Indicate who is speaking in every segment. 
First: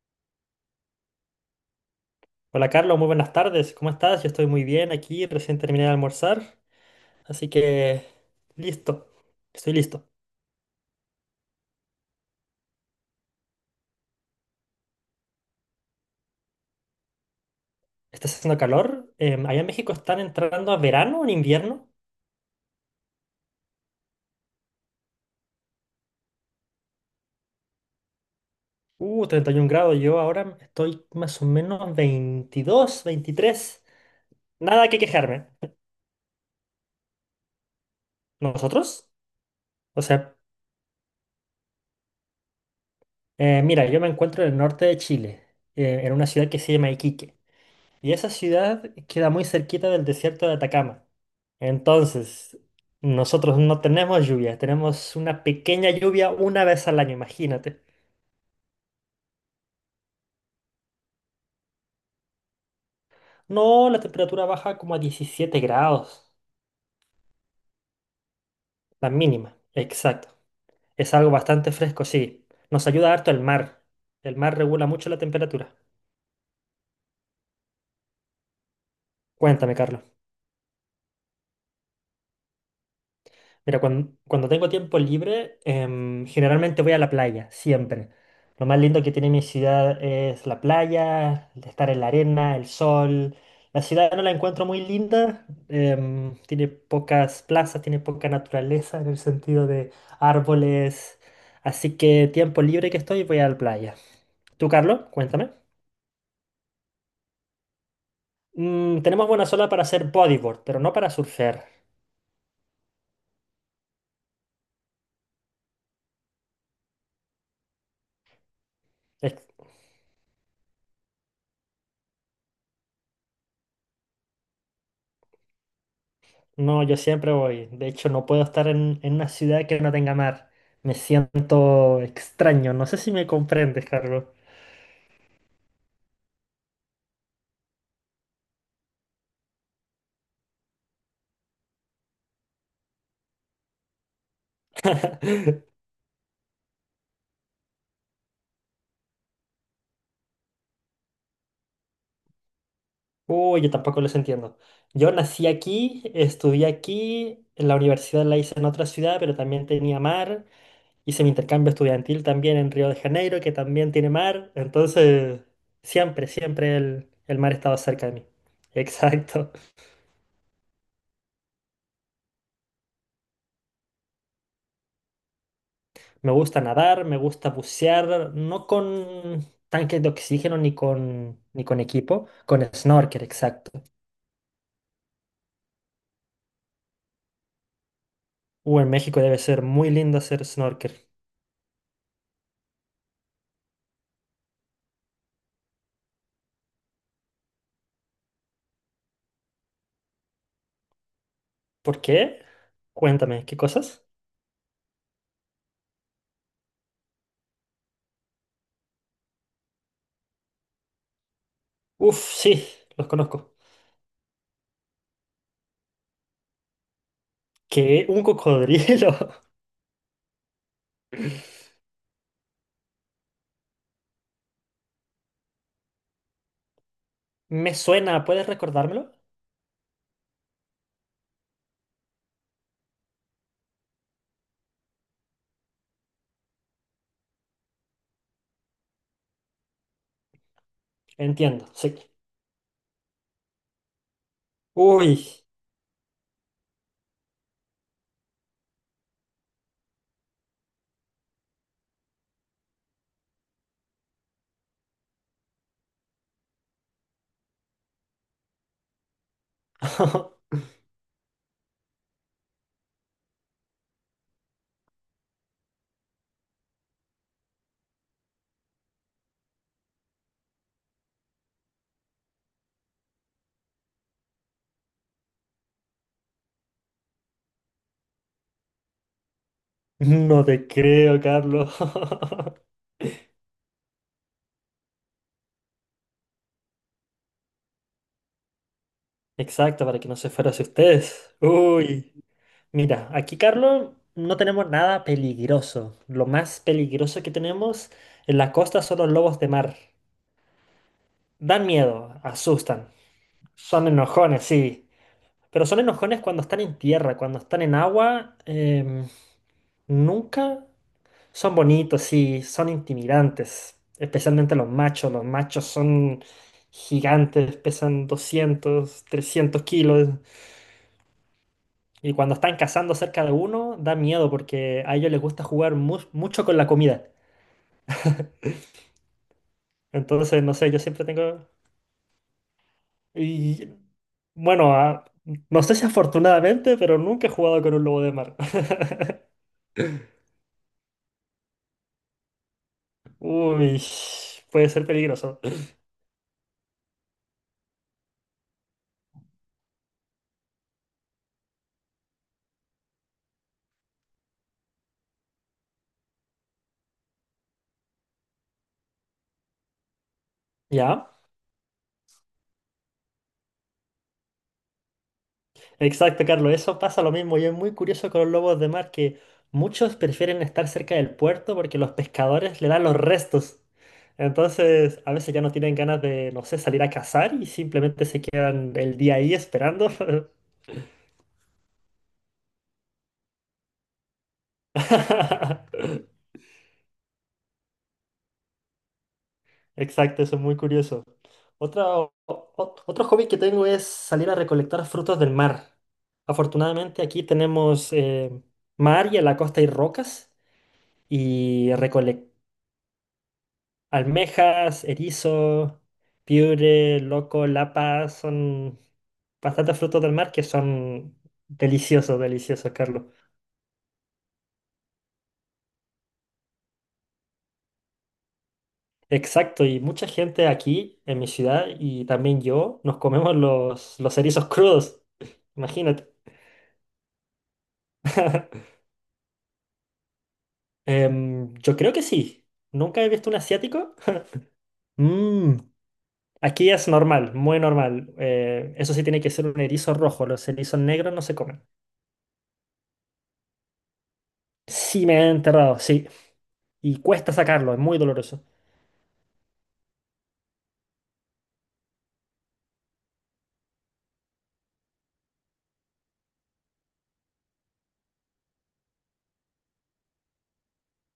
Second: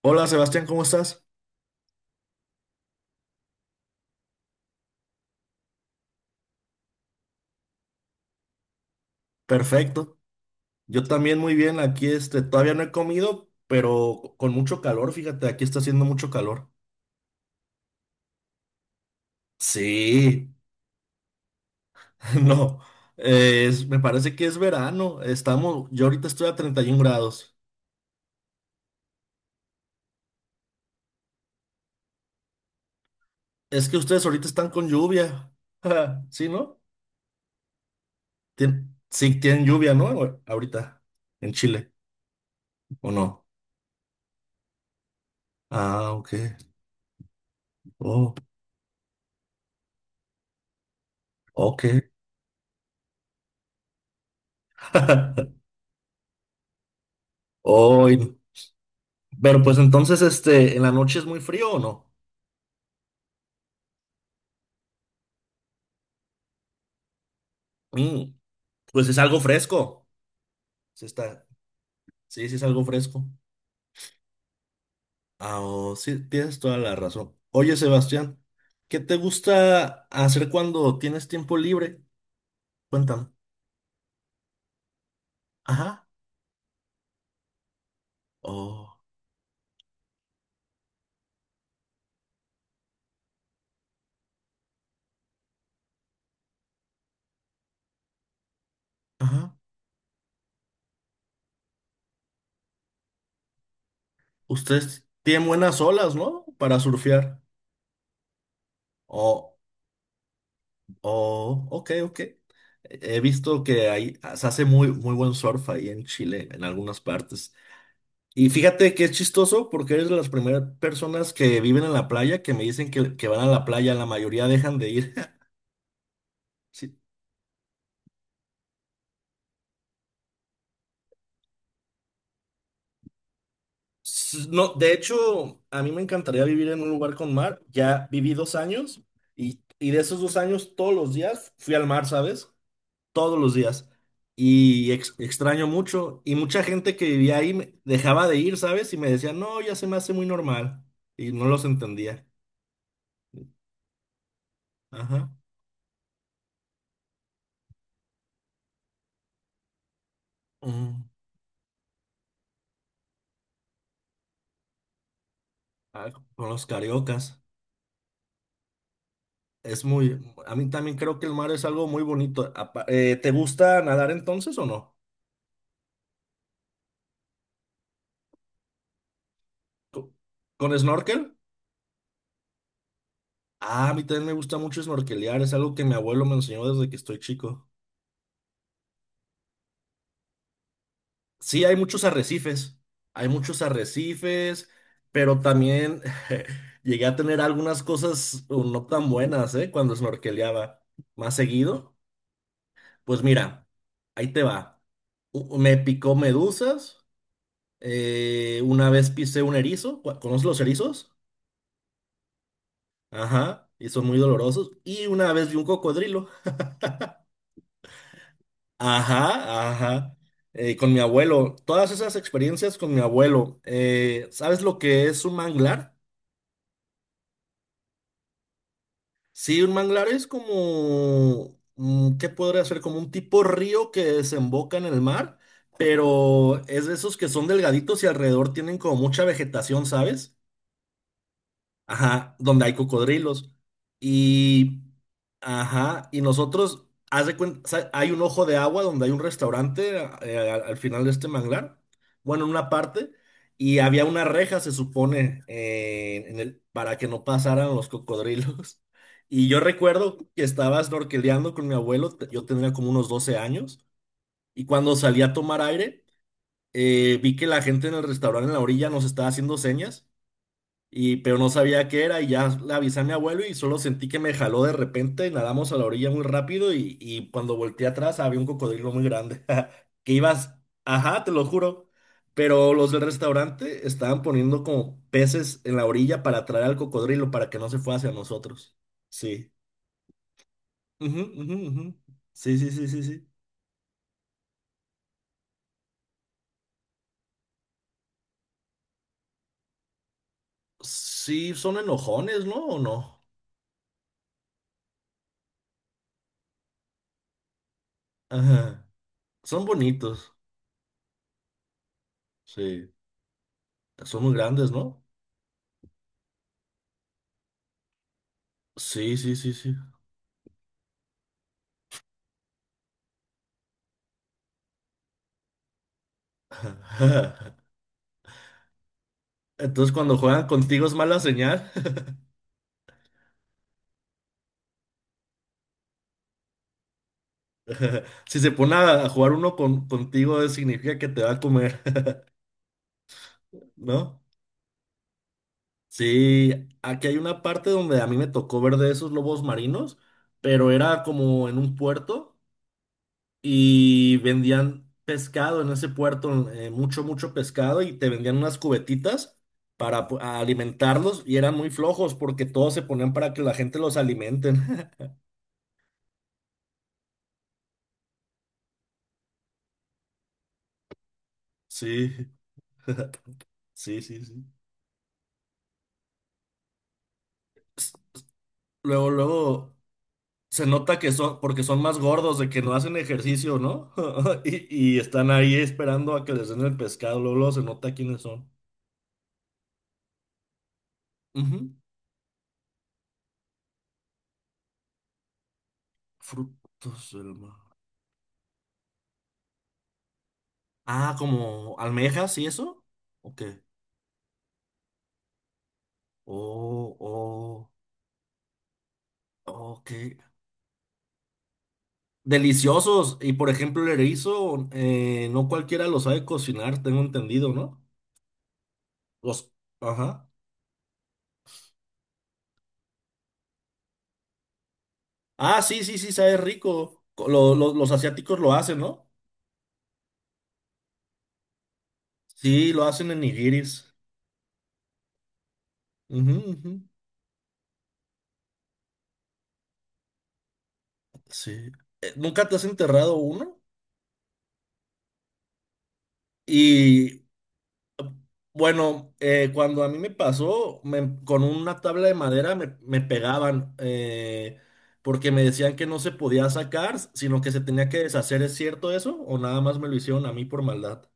Speaker 1: Hola Sebastián, ¿cómo estás?
Speaker 2: Hola Carlos, muy buenas tardes. ¿Cómo estás? Yo estoy muy bien aquí, recién terminé de almorzar, así que listo, estoy listo.
Speaker 1: Perfecto. Yo también muy bien. Aquí todavía no he comido, pero con mucho calor. Fíjate, aquí está haciendo mucho calor.
Speaker 2: Está haciendo calor. Allá en México están
Speaker 1: Sí,
Speaker 2: entrando a verano o en invierno.
Speaker 1: no. Me parece que es verano. Yo ahorita estoy a 31 grados.
Speaker 2: 31 grados. Yo ahora estoy más o menos 22, 23.
Speaker 1: Es que ustedes ahorita están con
Speaker 2: Nada que quejarme.
Speaker 1: lluvia. ¿Sí, no?
Speaker 2: ¿Nosotros?
Speaker 1: Sí, tienen lluvia,
Speaker 2: O
Speaker 1: ¿no?
Speaker 2: sea,
Speaker 1: Ahorita, en Chile, ¿o no?
Speaker 2: mira, yo me encuentro en el norte de Chile,
Speaker 1: Ah,
Speaker 2: en una
Speaker 1: ok.
Speaker 2: ciudad que se llama Iquique. Y esa
Speaker 1: Oh,
Speaker 2: ciudad queda muy cerquita del desierto de Atacama.
Speaker 1: ok.
Speaker 2: Entonces, nosotros no tenemos lluvia, tenemos una pequeña lluvia una vez al año, imagínate.
Speaker 1: Hoy. Pero pues entonces, ¿en la noche es muy frío o no?
Speaker 2: No, la temperatura baja como a 17 grados,
Speaker 1: Mm, pues
Speaker 2: la
Speaker 1: es algo
Speaker 2: mínima,
Speaker 1: fresco.
Speaker 2: exacto.
Speaker 1: Se
Speaker 2: Es algo
Speaker 1: está,
Speaker 2: bastante fresco, sí.
Speaker 1: sí, sí es algo
Speaker 2: Nos ayuda
Speaker 1: fresco.
Speaker 2: harto el mar. El mar regula mucho la
Speaker 1: Ah,
Speaker 2: temperatura.
Speaker 1: oh, sí, tienes toda la razón. Oye, Sebastián, ¿qué te
Speaker 2: Cuéntame, Carlos.
Speaker 1: gusta hacer cuando tienes tiempo libre? Cuéntame.
Speaker 2: Mira, cuando tengo tiempo libre,
Speaker 1: Ajá.
Speaker 2: generalmente voy a la playa, siempre. Lo más
Speaker 1: Oh,
Speaker 2: lindo que tiene mi ciudad es la playa, el estar en la arena, el sol. La ciudad no la encuentro muy linda, tiene pocas plazas, tiene poca naturaleza en el
Speaker 1: ajá.
Speaker 2: sentido de árboles. Así que tiempo libre que estoy, voy a la playa. ¿Tú, Carlos?
Speaker 1: Ustedes tienen
Speaker 2: Cuéntame.
Speaker 1: buenas olas, ¿no? Para surfear.
Speaker 2: Mm, tenemos buena
Speaker 1: Oh,
Speaker 2: sola para hacer bodyboard, pero no para surfear.
Speaker 1: oh, ok, ok. He visto que ahí se hace muy, muy buen surf ahí en Chile, en algunas partes. Y fíjate que es chistoso porque eres de las primeras personas que viven en la playa que me dicen que van a la playa, la mayoría dejan de ir.
Speaker 2: No,
Speaker 1: Sí.
Speaker 2: yo siempre voy. De hecho, no puedo estar en una ciudad que no tenga mar. Me siento extraño. No sé si me comprendes, Carlos.
Speaker 1: No, de hecho, a mí me encantaría vivir en un lugar con mar. Ya viví 2 años y de esos 2 años todos los días fui al mar, ¿sabes? Todos los días. Y extraño mucho. Y mucha gente que vivía ahí dejaba de ir, ¿sabes? Y me decía, no, ya se me hace muy normal. Y no los entendía.
Speaker 2: Uy, yo tampoco los entiendo. Yo
Speaker 1: Ajá.
Speaker 2: nací aquí, estudié aquí, en la universidad la hice en otra ciudad, pero también tenía mar.
Speaker 1: Mm.
Speaker 2: Hice mi intercambio estudiantil también en Río de Janeiro, que también tiene mar. Entonces,
Speaker 1: Ah,
Speaker 2: siempre,
Speaker 1: con los
Speaker 2: siempre el
Speaker 1: cariocas.
Speaker 2: mar estaba cerca de mí. Exacto.
Speaker 1: Es muy, a mí también creo que el mar es algo muy bonito. ¿Te gusta nadar entonces o no?
Speaker 2: Me gusta nadar, me gusta bucear, no con tanques de
Speaker 1: Co-
Speaker 2: oxígeno
Speaker 1: ¿Con
Speaker 2: ni
Speaker 1: snorkel?
Speaker 2: con, ni con equipo, con snorkel, exacto.
Speaker 1: Ah, a mí también me gusta mucho snorkelear, es algo que mi abuelo me enseñó desde que estoy chico.
Speaker 2: En México debe ser muy lindo hacer snorkel.
Speaker 1: Sí, hay muchos arrecifes, pero también llegué a tener algunas cosas o no tan buenas, ¿eh? Cuando snorkeleaba más seguido.
Speaker 2: ¿Por qué?
Speaker 1: Pues
Speaker 2: Cuéntame, ¿qué
Speaker 1: mira,
Speaker 2: cosas?
Speaker 1: ahí te va. Me picó medusas. Una vez pisé un erizo. ¿Conoces los erizos?
Speaker 2: Uf, sí, los conozco.
Speaker 1: Ajá. Y son muy dolorosos. Y una vez vi un cocodrilo.
Speaker 2: ¿Qué? ¿Un cocodrilo?
Speaker 1: Ajá, ajá. Con mi abuelo. Todas esas experiencias con mi abuelo. ¿Sabes lo que es un manglar?
Speaker 2: Me suena, ¿puedes recordármelo?
Speaker 1: Sí, un manglar es como ¿qué podría ser? Como un tipo río que desemboca en el mar. Pero es de esos que son delgaditos y alrededor tienen como mucha vegetación, ¿sabes?
Speaker 2: Entiendo, sí.
Speaker 1: Ajá, donde hay cocodrilos. Y,
Speaker 2: Uy,
Speaker 1: ajá, y nosotros, haz de cuenta, hay un ojo de agua donde hay un restaurante, al, final de este manglar, bueno, en una parte, y había una reja, se supone, para que no pasaran los cocodrilos. Y yo recuerdo que estaba snorkeleando con mi abuelo, yo tenía como unos 12 años, y cuando salí a tomar aire, vi que la gente en el restaurante en la orilla nos estaba haciendo señas y pero no sabía qué era y ya le avisé a mi abuelo y solo sentí que me jaló de repente, nadamos a la orilla muy rápido y cuando volteé atrás había un cocodrilo muy grande, que
Speaker 2: no
Speaker 1: ibas,
Speaker 2: te creo,
Speaker 1: ajá, te lo
Speaker 2: Carlos.
Speaker 1: juro, pero los del restaurante estaban poniendo como peces en la orilla para atraer al cocodrilo para que no se fuera hacia nosotros. Sí.
Speaker 2: Exacto, para que no se fuera hacia
Speaker 1: Ujú,
Speaker 2: ustedes.
Speaker 1: ujú, ujú.
Speaker 2: Uy.
Speaker 1: Sí, sí, sí, sí,
Speaker 2: Mira,
Speaker 1: sí.
Speaker 2: aquí, Carlos, no tenemos nada peligroso. Lo más peligroso que tenemos en la costa son los lobos de mar.
Speaker 1: Sí,
Speaker 2: Dan
Speaker 1: son
Speaker 2: miedo,
Speaker 1: enojones, ¿no? ¿O
Speaker 2: asustan.
Speaker 1: no?
Speaker 2: Son enojones, sí. Pero son enojones cuando están en tierra, cuando están en agua.
Speaker 1: Ajá. Son bonitos.
Speaker 2: Nunca son bonitos, sí, son
Speaker 1: Sí.
Speaker 2: intimidantes.
Speaker 1: Son muy
Speaker 2: Especialmente los
Speaker 1: grandes, ¿no?
Speaker 2: machos. Los machos son gigantes, pesan doscientos,
Speaker 1: Sí, sí, sí,
Speaker 2: trescientos
Speaker 1: sí.
Speaker 2: kilos. Y cuando están cazando cerca de uno, da miedo porque a ellos les gusta jugar mucho con la comida.
Speaker 1: Entonces, cuando
Speaker 2: Entonces,
Speaker 1: juegan
Speaker 2: no sé, yo
Speaker 1: contigo es
Speaker 2: siempre
Speaker 1: mala
Speaker 2: tengo...
Speaker 1: señal.
Speaker 2: Y bueno, no sé si afortunadamente, pero nunca he jugado con un lobo de mar.
Speaker 1: Si se pone a jugar uno contigo, significa que te va a comer,
Speaker 2: Uy,
Speaker 1: ¿no?
Speaker 2: puede ser peligroso.
Speaker 1: Sí, aquí hay una parte donde a mí me tocó ver de esos lobos marinos, pero era como en un puerto y vendían pescado en ese puerto, mucho, mucho pescado y te vendían unas cubetitas para a
Speaker 2: ¿Ya?
Speaker 1: alimentarlos y eran muy flojos porque todos se ponían para que la gente los alimenten.
Speaker 2: Exacto, Carlos. Eso pasa lo mismo. Y es muy curioso con los lobos de mar que muchos prefieren estar cerca del puerto porque los
Speaker 1: Sí,
Speaker 2: pescadores le dan los restos.
Speaker 1: sí, sí, sí.
Speaker 2: Entonces, a veces ya no tienen ganas de, no sé, salir a cazar y simplemente se quedan el
Speaker 1: Luego,
Speaker 2: día ahí
Speaker 1: luego
Speaker 2: esperando.
Speaker 1: se nota que son, porque son más gordos, de que no hacen ejercicio, ¿no? Y están ahí esperando a que les den el pescado. Luego, luego se nota quiénes son.
Speaker 2: Exacto, eso es muy curioso.
Speaker 1: Ujú.
Speaker 2: Otro hobby que tengo es salir a recolectar frutos del mar. Afortunadamente
Speaker 1: Frutos
Speaker 2: aquí
Speaker 1: del mar.
Speaker 2: tenemos mar y en la costa hay rocas
Speaker 1: Ah,
Speaker 2: y
Speaker 1: como
Speaker 2: recolectar.
Speaker 1: almejas y eso. Ok.
Speaker 2: Almejas, erizo,
Speaker 1: Oh,
Speaker 2: piure, loco,
Speaker 1: oh,
Speaker 2: lapa, son bastantes
Speaker 1: ok.
Speaker 2: frutos del mar que son deliciosos, deliciosos, Carlos.
Speaker 1: Deliciosos. Y por ejemplo, el erizo, no cualquiera lo sabe cocinar, tengo entendido, ¿no? Los,
Speaker 2: Exacto, y mucha
Speaker 1: ajá.
Speaker 2: gente aquí en mi ciudad y también yo nos comemos los erizos crudos.
Speaker 1: Ah, sí, sí,
Speaker 2: Imagínate.
Speaker 1: sí, sabe rico. Los asiáticos lo hacen, ¿no?
Speaker 2: Em, yo creo que sí.
Speaker 1: Sí, lo
Speaker 2: Nunca he
Speaker 1: hacen en
Speaker 2: visto un
Speaker 1: nigiris.
Speaker 2: asiático. Mm,
Speaker 1: Ujú,
Speaker 2: aquí
Speaker 1: ujú.
Speaker 2: es normal, muy normal. Eso sí tiene que ser un erizo rojo. Los erizos negros no se
Speaker 1: Sí.
Speaker 2: comen.
Speaker 1: ¿Nunca te has enterrado uno?
Speaker 2: Sí, me he enterrado, sí. Y
Speaker 1: Y
Speaker 2: cuesta sacarlo, es muy doloroso.
Speaker 1: bueno, cuando a mí me pasó, con una tabla de madera me pegaban, porque me decían que no se podía sacar, sino que se tenía que deshacer. ¿Es cierto eso? ¿O nada más me lo hicieron a mí por maldad?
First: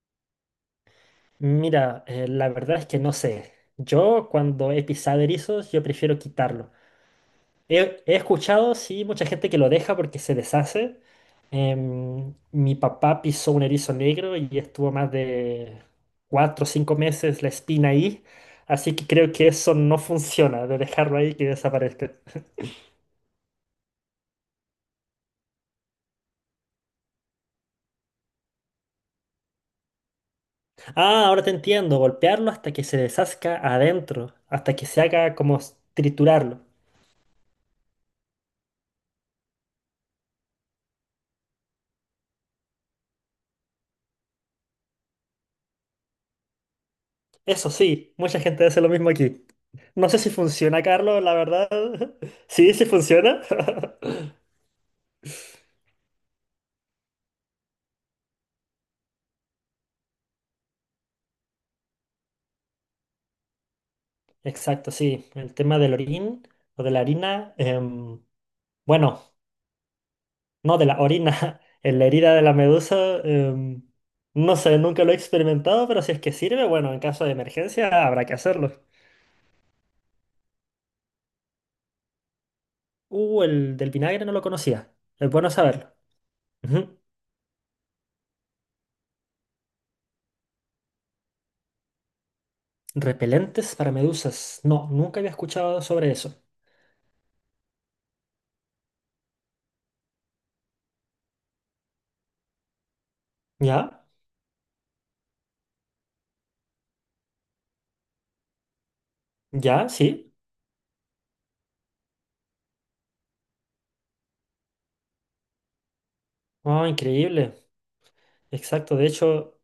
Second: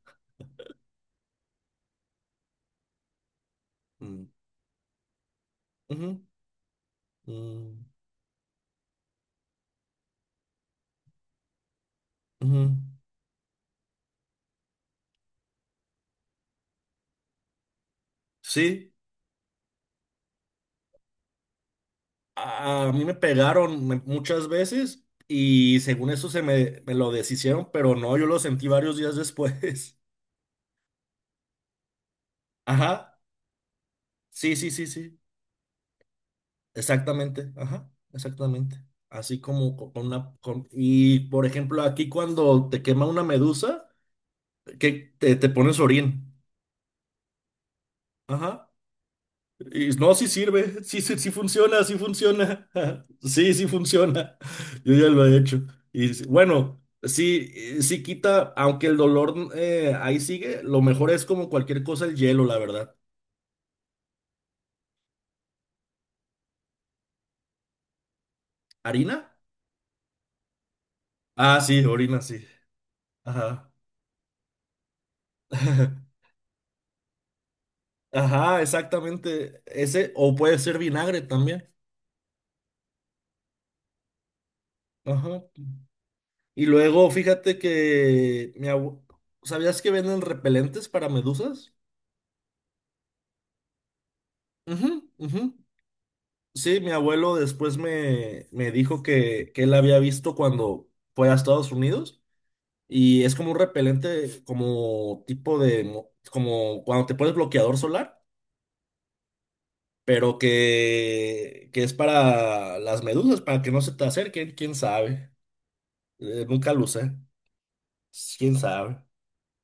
Speaker 2: Mira, la verdad es que no sé.
Speaker 1: Mm,
Speaker 2: Yo cuando he pisado erizos, yo prefiero
Speaker 1: ujú,
Speaker 2: quitarlo.
Speaker 1: mm,
Speaker 2: He escuchado, sí, mucha gente que lo deja porque se deshace. Em, mi
Speaker 1: ujú.
Speaker 2: papá pisó un erizo negro y estuvo más de 4 o 5 meses la espina ahí.
Speaker 1: Sí.
Speaker 2: Así que creo que eso no funciona, de dejarlo ahí que desaparezca.
Speaker 1: A mí me pegaron muchas veces y según eso se me lo deshicieron, pero no, yo lo sentí varios días después.
Speaker 2: Ah, ahora te entiendo, golpearlo hasta que se
Speaker 1: Ajá,
Speaker 2: deshazca adentro,
Speaker 1: sí, sí,
Speaker 2: hasta
Speaker 1: sí,
Speaker 2: que se
Speaker 1: sí,
Speaker 2: haga como triturarlo.
Speaker 1: exactamente, ajá, exactamente. Así como con una, y por ejemplo, aquí cuando te quema una medusa, que te pones orín.
Speaker 2: Eso sí, mucha gente
Speaker 1: Ajá.
Speaker 2: hace lo mismo aquí.
Speaker 1: Y
Speaker 2: No
Speaker 1: no,
Speaker 2: sé
Speaker 1: sí
Speaker 2: si
Speaker 1: sirve,
Speaker 2: funciona,
Speaker 1: sí, sí,
Speaker 2: Carlos, la verdad.
Speaker 1: sí funciona,
Speaker 2: Sí, sí funciona.
Speaker 1: sí, sí funciona, yo ya lo he hecho. Y bueno, sí, sí quita, aunque el dolor ahí sigue, lo mejor es como cualquier cosa el hielo, la verdad.
Speaker 2: Exacto, sí. El tema del orín o de la harina. Bueno,
Speaker 1: ¿Harina?
Speaker 2: no de la
Speaker 1: Ah,
Speaker 2: orina.
Speaker 1: sí,
Speaker 2: En la
Speaker 1: orina,
Speaker 2: herida de
Speaker 1: sí.
Speaker 2: la medusa.
Speaker 1: Ajá.
Speaker 2: No sé, nunca lo he experimentado, pero si es que sirve, bueno, en caso de emergencia habrá que
Speaker 1: Ajá,
Speaker 2: hacerlo.
Speaker 1: exactamente. Ese, o puede ser vinagre también.
Speaker 2: El del vinagre no lo conocía. Es
Speaker 1: Ajá.
Speaker 2: bueno saberlo.
Speaker 1: Y
Speaker 2: Ujú.
Speaker 1: luego, fíjate que ¿sabías que venden repelentes para medusas?
Speaker 2: Repelentes para medusas. No,
Speaker 1: Ujú,
Speaker 2: nunca había
Speaker 1: ujú.
Speaker 2: escuchado sobre eso.
Speaker 1: Sí, mi abuelo después me dijo que él había visto cuando fue a Estados Unidos y es como un
Speaker 2: ¿Ya?
Speaker 1: repelente, como tipo como cuando te pones bloqueador solar,
Speaker 2: ¿Ya? ¿Sí?
Speaker 1: pero que es para las medusas, para que no se te acerquen, quién sabe. Nunca lo
Speaker 2: Oh,
Speaker 1: usé,
Speaker 2: increíble.
Speaker 1: quién
Speaker 2: Exacto.
Speaker 1: sabe.
Speaker 2: De hecho,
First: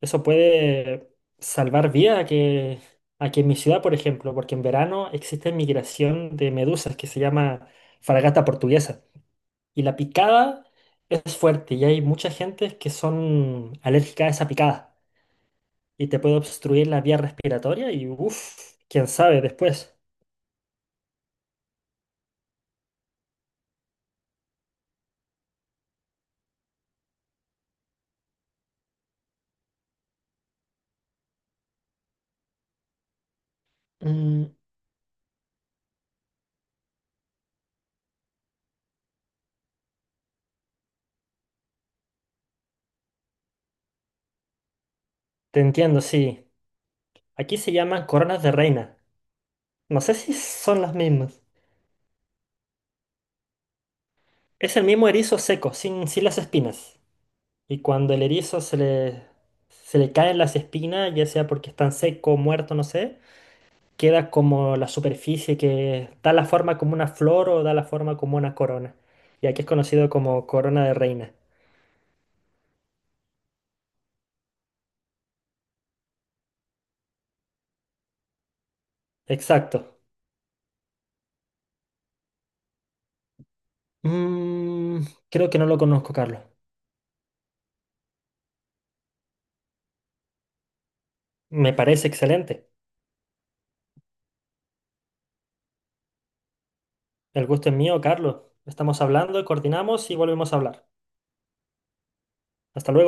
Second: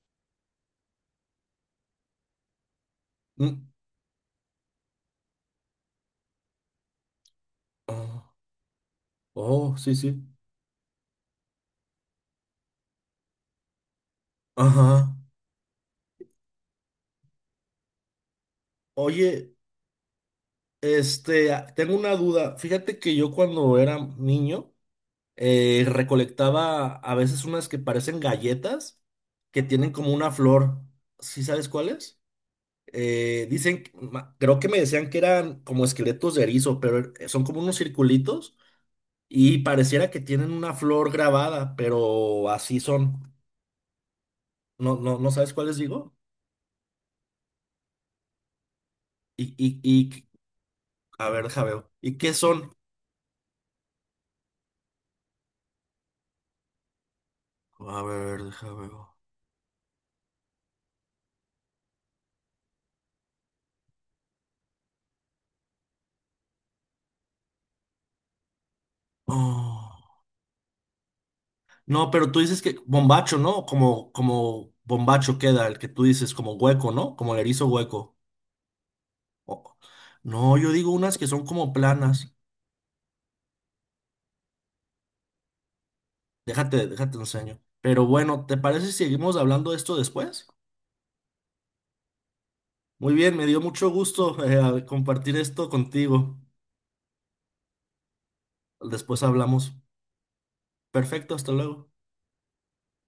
Speaker 2: eso puede salvar vida a que en mi
Speaker 1: Mm,
Speaker 2: ciudad, por ejemplo, porque en verano existe migración de medusas que se llama
Speaker 1: ah,
Speaker 2: fragata portuguesa.
Speaker 1: oh,
Speaker 2: Y
Speaker 1: sí,
Speaker 2: la
Speaker 1: sí.
Speaker 2: picada es fuerte y hay mucha gente que son alérgica a esa picada
Speaker 1: Ajá.
Speaker 2: y te puede obstruir la vía respiratoria y uff, quién sabe
Speaker 1: Oye,
Speaker 2: después.
Speaker 1: tengo una duda. Fíjate que yo cuando era niño, recolectaba a veces unas que parecen galletas, que tienen como una flor. ¿Sí sabes cuáles?
Speaker 2: Mm,
Speaker 1: Creo que me decían que eran como esqueletos de erizo, pero son como unos circulitos y pareciera que tienen una flor grabada, pero así son. ¿No, no, no sabes
Speaker 2: te
Speaker 1: cuáles
Speaker 2: entiendo,
Speaker 1: digo?
Speaker 2: sí. Aquí se llaman coronas de reina.
Speaker 1: Y, y,
Speaker 2: No sé
Speaker 1: y,
Speaker 2: si son las
Speaker 1: a
Speaker 2: mismas.
Speaker 1: ver, deja veo. ¿Y qué son?
Speaker 2: Es el mismo erizo seco, sin las espinas. Y
Speaker 1: A
Speaker 2: cuando el
Speaker 1: ver,
Speaker 2: erizo
Speaker 1: deja
Speaker 2: se
Speaker 1: veo.
Speaker 2: le, se le caen las espinas, ya sea porque están seco, muerto, no sé, queda como la superficie que da la forma como una flor o da la forma como una corona. Y aquí es conocido
Speaker 1: Oh.
Speaker 2: como corona de reina.
Speaker 1: No, pero tú dices que bombacho, ¿no? Como bombacho queda, el que tú dices, como hueco, ¿no? Como el erizo hueco. O-
Speaker 2: Exacto.
Speaker 1: No, yo digo unas que son como planas.
Speaker 2: Mm, creo que no lo conozco, Carlos.
Speaker 1: Déjate enseño. Pero bueno, ¿te parece si seguimos hablando de esto después?
Speaker 2: Me parece excelente.
Speaker 1: Muy bien, me dio mucho gusto, compartir esto contigo.
Speaker 2: El gusto es mío, Carlos. Estamos
Speaker 1: Después
Speaker 2: hablando,
Speaker 1: hablamos.
Speaker 2: coordinamos y volvemos a hablar.
Speaker 1: Perfecto, hasta luego.
Speaker 2: Hasta luego.